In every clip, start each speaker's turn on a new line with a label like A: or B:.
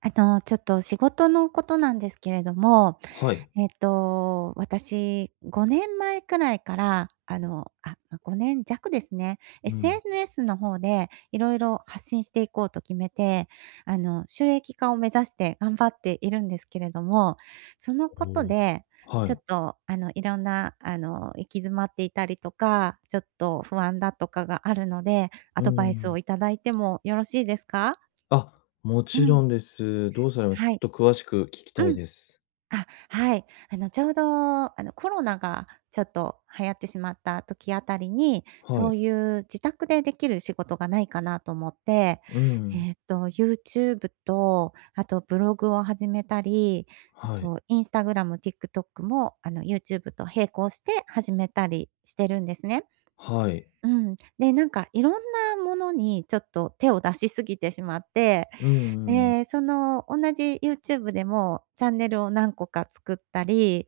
A: ちょっと仕事のことなんですけれども、
B: はい。
A: 私、5年前くらいから、ま、5年弱ですね。
B: うん。
A: SNS の方でいろいろ発信していこうと決めて、収益化を目指して頑張っているんですけれども、そのこと
B: おー、
A: で、
B: は
A: ちょ
B: い。
A: っと、いろんな、行き詰まっていたりとか、ちょっと不安だとかがあるので、ア
B: う
A: ドバイス
B: ん。
A: をいただいてもよろしいですか？
B: あ、も
A: う
B: ちろ
A: ん。
B: んです。どうされます？
A: はい。
B: ちょっと詳しく聞きた
A: う
B: い
A: ん。
B: です。
A: あ、はい。ちょうど、コロナがちょっと流行ってしまった時あたりに、
B: は
A: そ
B: い。
A: ういう自宅でできる仕事がないかなと思って、
B: うん。
A: YouTube と、あとブログを始めたり、あ
B: はい、
A: と、Instagram、TikTok も、YouTube と並行して始めたりしてるんですね。
B: はい。
A: うん。で、なんか、いろんなものにちょっと手を出しすぎてしまって、
B: うんうん。
A: で、その同じ YouTube でもチャンネルを何個か作ったり、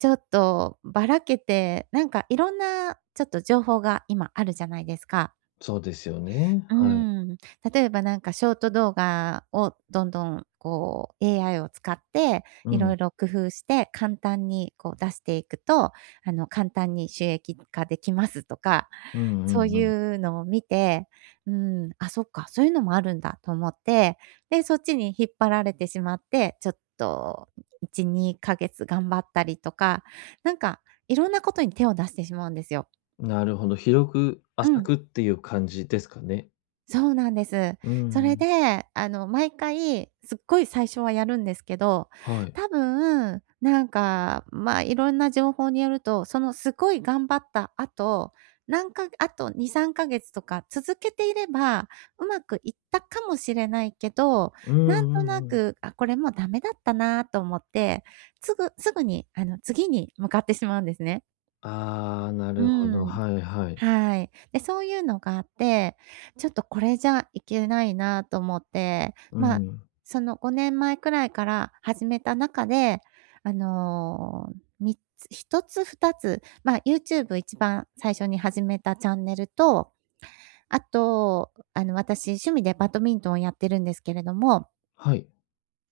A: ちょっとばらけて、なんかいろんなちょっと情報が今あるじゃないですか。
B: そうですよね、
A: うー
B: はい。
A: ん。例えばなんかショート動画をどんどんこう AI を使って、
B: う
A: いろ
B: ん、
A: いろ工夫して簡単にこう出していくと、簡単に収益化できますとか、
B: うん
A: そ
B: う
A: う
B: んう
A: い
B: ん。
A: うのを見て、うん、あ、そっか、そういうのもあるんだと思って、で、そっちに引っ張られてしまって、ちょっと1、2ヶ月頑張ったりとか、なんかいろんなことに手を出してしまうんですよ。
B: なるほど、広く
A: う
B: 浅
A: ん。
B: くっていう感じですかね？
A: そうなんです。
B: う
A: それ
B: ん。
A: で、毎回、すっごい最初はやるんですけど、
B: はい。
A: 多分、なんか、まあ、いろんな情報によると、そのすごい頑張った後、なんか、あと2、3ヶ月とか続けていれば、うまくいったかもしれないけど、
B: うん
A: なん
B: う
A: と
B: ん
A: な
B: うん。
A: く、あ、これもうダメだったなと思って、すぐに、次に向かってしまうんですね。
B: ああ、な
A: う
B: るほど、
A: ーん。
B: はいはい。
A: はい。で、そういうのがあって、ちょっとこれじゃいけないなと思って、
B: う
A: まあ、
B: ん。
A: その5年前くらいから始めた中で、あの、3つ、1つ2つ、まあ、YouTube 一番最初に始めたチャンネルと、あと、私趣味でバドミントンをやってるんですけれども、
B: はい。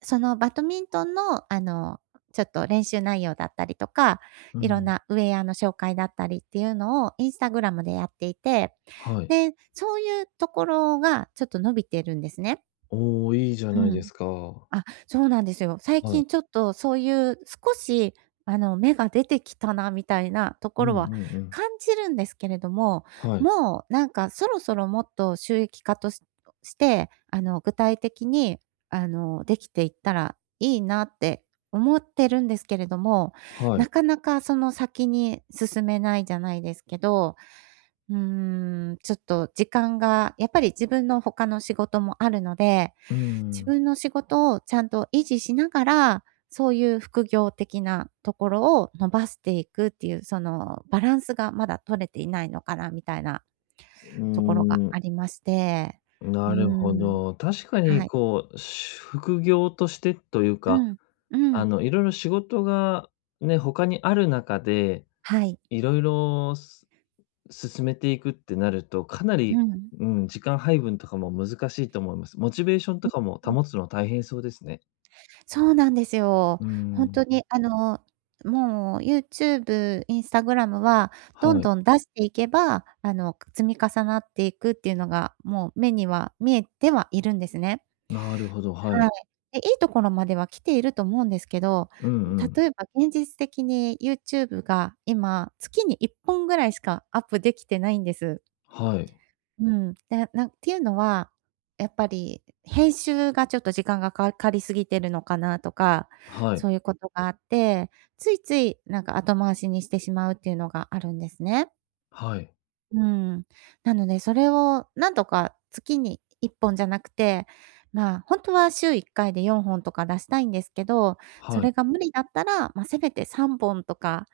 A: そのバドミントンの、ちょっと練習内容だったりとか、
B: う
A: いろん
B: ん。
A: なウェアの紹介だったりっていうのをインスタグラムでやっていて、
B: はい。
A: で、そういうところがちょっと伸びてるんですね。
B: おお、いいじゃ
A: う
B: ないで
A: ん。
B: すか。
A: あ、そうなんですよ。最
B: はい。
A: 近ちょっとそういう少し、芽が出てきたなみたいなと
B: う
A: こ
B: んう
A: ろは
B: んうん。
A: 感じるんですけれども、
B: はい、
A: もうなんかそろそろもっと収益化として、具体的に、できていったらいいなって思ってるんですけれども、
B: は
A: な
B: い。
A: かなかその先に進めないじゃないですけど、うーん、ちょっと時間がやっぱり自分の他の仕事もあるので、
B: う
A: 自
B: ん、
A: 分の仕事をちゃんと維持しながら、そういう副業的なところを伸ばしていくっていう、そのバランスがまだ取れていないのかなみたいな
B: うー
A: ところが
B: ん、
A: ありまして。う
B: なるほ
A: ーん、
B: ど。確かに
A: はい。
B: こう、副業としてという
A: う
B: か、
A: ん、うん、
B: いろいろ仕事がね、他にある中で、
A: はい、
B: いろいろ進めていくってなると、かな
A: う
B: り、
A: ん、うん、
B: うん、時間配分とかも難しいと思います。モチベーションとかも
A: うん。
B: 保つの大変そうですね。
A: そうなんですよ。
B: うー
A: ほん
B: ん、
A: とにもう YouTube、Instagram はどん
B: はい。
A: どん出していけば、積み重なっていくっていうのが、もう目には見えてはいるんですね。
B: なるほど、は
A: は
B: い。
A: い。で、いいところまでは来ていると思うんですけど、
B: うんうん。
A: 例えば現実的に YouTube が今、月に1本ぐらいしかアップできてないんです。
B: はい。
A: うん。で、なんっていうのは、やっぱり編集がちょっと時間がかかりすぎてるのかなとか、
B: はい。
A: そういうことがあって、ついついなんか後回しにしてしまうっていうのがあるんですね。
B: はい。
A: うん。なので、それをなんとか月に1本じゃなくて、まあ、本当は週1回で4本とか出したいんですけど、そ
B: はい。
A: れが無理だったら、ま、せめて3本とか、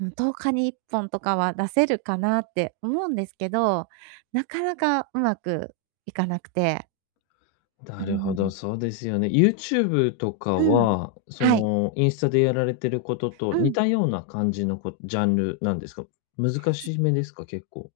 A: うん、10日に1本とかは出せるかなって思うんですけど、なかなかうまくいかなくて。
B: な
A: うー
B: るほど、
A: ん。
B: そうですよね。YouTube とか
A: うん。
B: は、
A: はい。
B: インスタでやられてることと
A: う
B: 似
A: ん。
B: たような感じのジャンルなんですか？難しめですか？結構。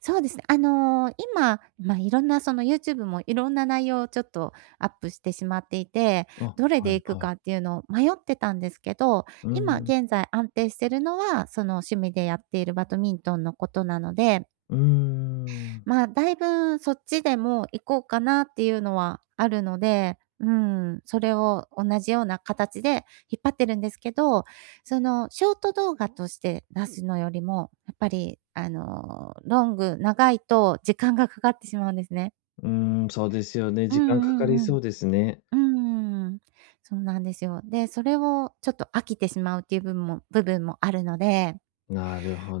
A: そうですね。今、まあ、いろんなその YouTube もいろんな内容をちょっとアップしてしまっていて、
B: あ、
A: どれ
B: は
A: で
B: い
A: 行く
B: はい。
A: かっていうのを迷ってたんですけど、
B: うー
A: 今
B: ん、
A: 現在安定してるのは、その趣味でやっているバドミントンのことなので、
B: うーん、
A: まあ、だいぶそっちでも行こうかなっていうのはあるので、うん、それを同じような形で引っ張ってるんですけど、そのショート動画として出すのよりも、やっぱりロング長いと時間がかかってしまうんですね。
B: うーん、そうですよね。
A: う
B: 時間かか
A: ん
B: り
A: うんう
B: そ
A: ん。
B: うですね。
A: うん。そうなんですよ。で、それをちょっと飽きてしまうっていう部分もあるので。
B: なるほ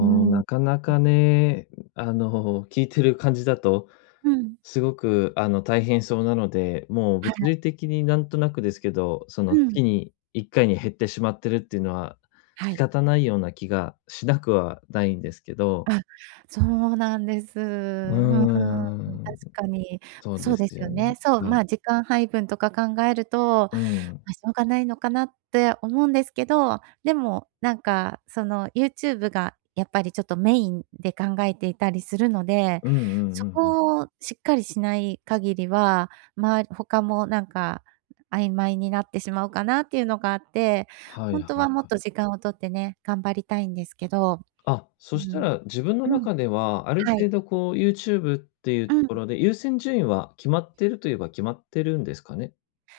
A: うん。
B: なかなかね、聞いてる感じだと
A: うん。
B: すごく、大変そうなので、もう
A: は
B: 物
A: い。
B: 理的になんとなくですけど、その
A: うん。
B: 月に1回に減ってしまってるっていうのは、
A: は
B: 仕
A: い。
B: 方ないような気がしなくはないんですけど。
A: あ、そうなんです。う
B: う
A: ん、
B: ー
A: 確
B: ん、
A: かに。
B: そう
A: そ
B: で
A: う
B: す
A: ですよ
B: よね。
A: ね。そう、
B: は
A: ま
B: い。
A: あ、時間配分とか考えると、
B: うん。
A: ま、しょうがないのかなって思うんですけど、でも、なんか、その、YouTube がやっぱりちょっとメインで考えていたりするので、
B: うんうん
A: そ
B: うんうん。
A: こをしっかりしない限りは、ま、他もなんか曖昧になってしまうかなっていうのがあって、
B: は
A: ほ
B: いはい
A: ん
B: は
A: とは
B: い。
A: もっと時間を取ってね、頑張りたいんですけど。
B: あ、
A: う
B: そした
A: ん。
B: ら自分の
A: うん。
B: 中では、ある
A: はい。
B: 程度こう YouTube っていう
A: う
B: と
A: ん、
B: ころで、優先順位は決まってるといえば決まってるんですかね？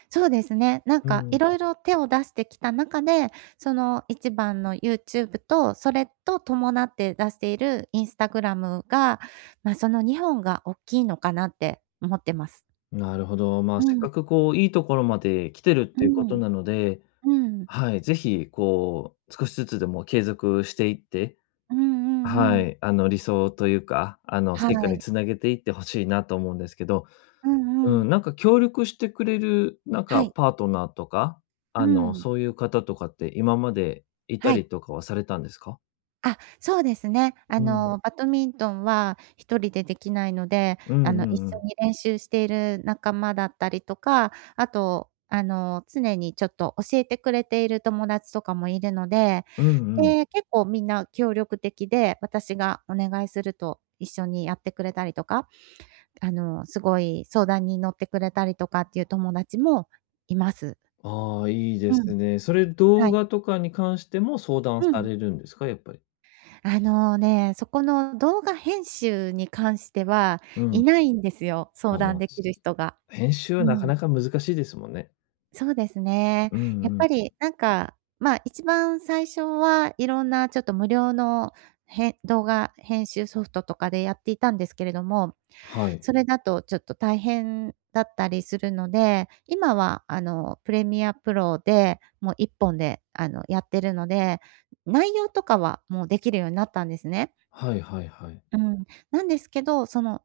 A: そうですね。なん
B: う
A: か
B: ん。
A: いろいろ手を出してきた中で、その一番の YouTube と、それと伴って出している Instagram が、まあ、その2本が大きいのかなって思ってます。
B: なるほど。まあ、
A: う
B: せっ
A: ん、
B: かくこう、いいところまで来てるって
A: う
B: いうこと
A: ん、
B: なので、
A: うん、う
B: はい、ぜひこう、少しずつでも継続していって、
A: んう
B: は
A: んうん。
B: い、理想というか、
A: は
B: 成果に
A: い。
B: つなげていってほしいなと思うんですけど、
A: うんう
B: う
A: ん。
B: ん、なんか協力してくれる、なん
A: は
B: か
A: い。
B: パートナーとか、
A: うん。
B: そういう方とかって今までいた
A: はい。
B: りとかはされたんですか？
A: あ、そうですね。
B: うん。
A: バドミントンは一人でできないので、
B: うんう
A: 一
B: んう
A: 緒
B: ん。
A: に練習している仲間だったりとか、あと、常にちょっと教えてくれている友達とかもいるので、
B: うんうん。
A: で、結構みんな協力的で、私がお願いすると一緒にやってくれたりとか、すごい相談に乗ってくれたりとかっていう友達もいます。
B: ああ、いいで
A: うん、
B: すね。それ動
A: はい。
B: 画とかに関しても相談
A: う
B: さ
A: ん。
B: れるんですか？やっぱり。
A: あのね、そこの動画編集に関しては、
B: うん。
A: いないんですよ、相
B: あ、ま
A: 談
B: あ、
A: できる人が。
B: 編集は
A: う
B: なか
A: ん。
B: なか難しいですもんね。
A: そうですね。
B: うん
A: やっ
B: う
A: ぱ
B: ん。
A: りなんか、まあ、一番最初はいろんなちょっと無料の動画編集ソフトとかでやっていたんですけれども、
B: はい。
A: それだとちょっと大変だったりするので、今はプレミアプロで、もう1本でやってるので、内容とかはもうできるようになったんですね。
B: はいはいはい。
A: うん、なんですけど、その、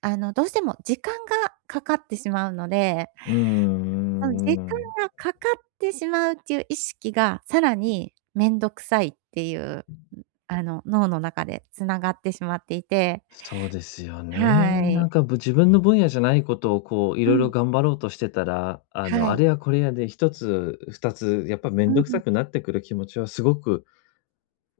A: あの、どうしても時間がかかってしまうので、
B: う
A: その
B: ん
A: 時
B: ん。
A: 間がかかってしまうっていう意識が、さらにめんどくさいっていう、ん、脳の中で繋がってしまっていて、
B: そうですよね。
A: は
B: な
A: い。
B: んか、自分の分野じゃないことをこう、い
A: う
B: ろいろ
A: ん、
B: 頑張ろうとしてたら、
A: は
B: あれ
A: い。
B: やこれやで一つ、二つ、やっぱめん
A: う
B: どくさ
A: ん。
B: くなってくる気持ちはすごく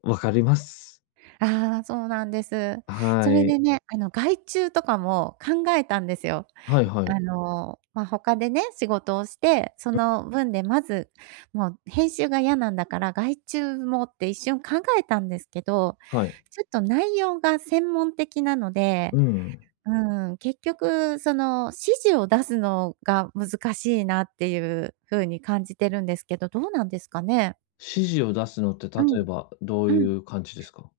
B: わかります。
A: ああ、そうなんです。そ
B: は
A: れ
B: い。
A: でね、あの、外注とかも考えたんですよ。
B: はいはい。
A: あの、まあ、他でね、仕事をして、その分でまず、もう編集が嫌なんだから、外注もって一瞬考えたんですけど、
B: はい。
A: ちょっと内容が専門的なので、
B: うん。
A: うん、結局その指示を出すのが難しいなっていう風に感じてるんですけど、どうなんですかね？
B: 指示を出すのって、例
A: う
B: え
A: ん、
B: ばどう
A: う
B: い
A: ん。
B: う感じですか？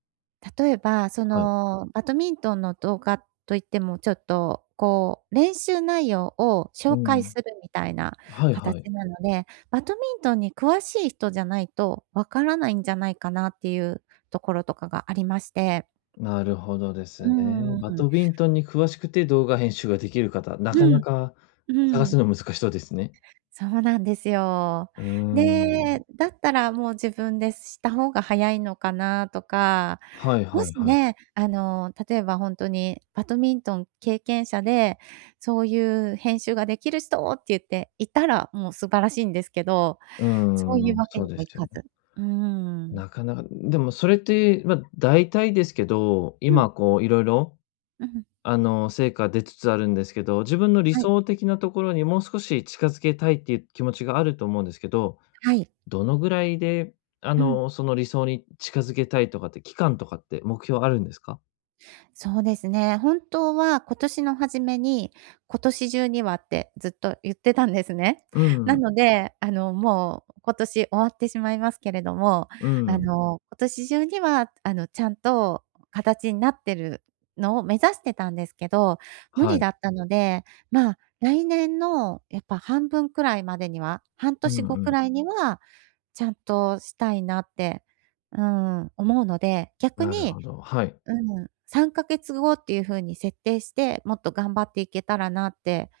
A: 例えば、そ
B: はい。
A: の、バドミントンの動画といっても、ちょっと、こう、練習内容を
B: う
A: 紹介
B: ん。
A: するみたいな
B: はいはい。
A: 形なので、バドミントンに詳しい人じゃないとわからないんじゃないかなっていうところとかがありまして。
B: なるほどで
A: う
B: すね。
A: ー
B: バ
A: ん。
B: ドミントンに詳しくて動画編集ができる方、な
A: う
B: かな
A: ん、
B: か
A: う
B: 探す
A: ん。
B: の難しそうですね。
A: そうなんですよ。
B: うーん。
A: で、だったらもう自分でした方が早いのかなとか、
B: はい
A: も
B: はい
A: し
B: はい。
A: ね、あの、例えば本当にバドミントン経験者で、そういう編集ができる人って言っていたら、もう素晴らしいんですけど、
B: う
A: そういう
B: ーん、
A: わけ
B: そう
A: に
B: で
A: も
B: す
A: い
B: よ
A: か
B: ね。
A: ず。うーん。
B: なかなか、でもそれって、ま、大体ですけど、
A: うん、
B: 今こういろいろ
A: うん、
B: 成果出つつあるんですけど、自分の理
A: はい、
B: 想的なところにもう少し近づけたいっていう気持ちがあると思うんですけど、
A: はい、
B: どのぐらいで、
A: うん。
B: その理想に近づけたいとかって、期間とかって目標あるんですか？
A: そうですね。本当は今年の初めに、今年中にはってずっと言ってたんですね。
B: う
A: な
B: ん
A: ので、あの、もう今年終わってしまいますけれども、
B: う
A: あ
B: ん、
A: の、今年中には、あの、ちゃんと形になってるのを目指してたんですけど、無
B: は
A: 理
B: い。
A: だったので、まあ、来年のやっぱ半分くらいまでには、半
B: う
A: 年
B: ん
A: 後
B: う
A: く
B: ん。
A: らいにはちゃんとしたいなって、うん、思うので、逆
B: なる
A: に
B: ほど、はい。
A: うん、3ヶ月後っていう風に設定して、もっと頑張っていけたらなって、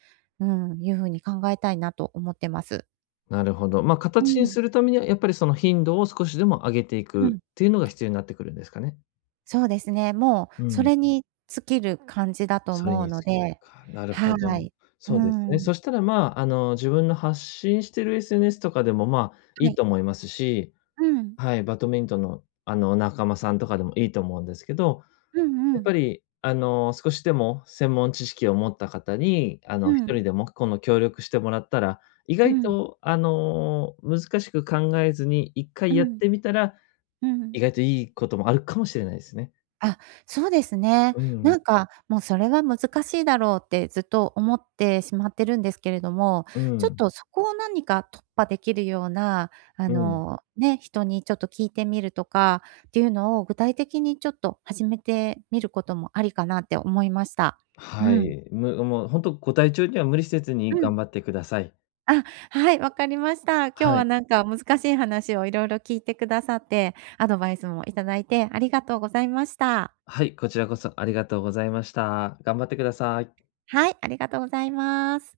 A: ういう風に考えたいなと思ってます。
B: なるほど。まあ、
A: う
B: 形に
A: ん、
B: するためには、やっぱりその頻度を少しでも上げてい
A: う
B: くっ
A: ん、
B: ていうのが必要になってくるんですかね。
A: そうですね。もう
B: う
A: そ
B: ん、
A: れに尽きる感じだと
B: それ
A: 思う
B: に
A: の
B: 尽きる
A: で、
B: か。なるほ
A: は
B: ど。
A: い。う
B: そうですね。
A: ん、
B: そしたら、まあ、自分の発信してる SNS とかでも、まあ、い
A: は
B: い
A: い。
B: と思いますし、
A: うん。
B: はい、バドミントンの、仲間さんとかでもいいと思うんですけど、
A: うん
B: や
A: う
B: っ
A: ん。
B: ぱり、少しでも専門知識を持った方に、
A: う
B: 1
A: ん。
B: 人でもこの協力してもらったら、意
A: う
B: 外
A: ん。
B: と、難しく考えずに一
A: う
B: 回やっ
A: ん。
B: てみたら、
A: うん。
B: 意外といいこともあるかもしれないですね。
A: あ、そうですね。
B: うん、
A: なんか、もうそれは難しいだろうってずっと思ってしまってるんですけれども、
B: う
A: ちょっ
B: ん、
A: とそこを何か突破できるような、
B: うん。
A: 人にちょっと聞いてみるとかっていうのを具体的にちょっと始めてみることもありかなって思いました。う
B: は
A: ん。
B: い。もうほんとご体調には無理せずに
A: うん。
B: 頑張ってください。
A: あ、はい、わかりました。今日
B: は
A: は
B: い。
A: なんか難しい話をいろいろ聞いてくださって、アドバイスもいただいてありがとうございました。
B: はい、こちらこそありがとうございました。頑張ってください。
A: はい、ありがとうございます。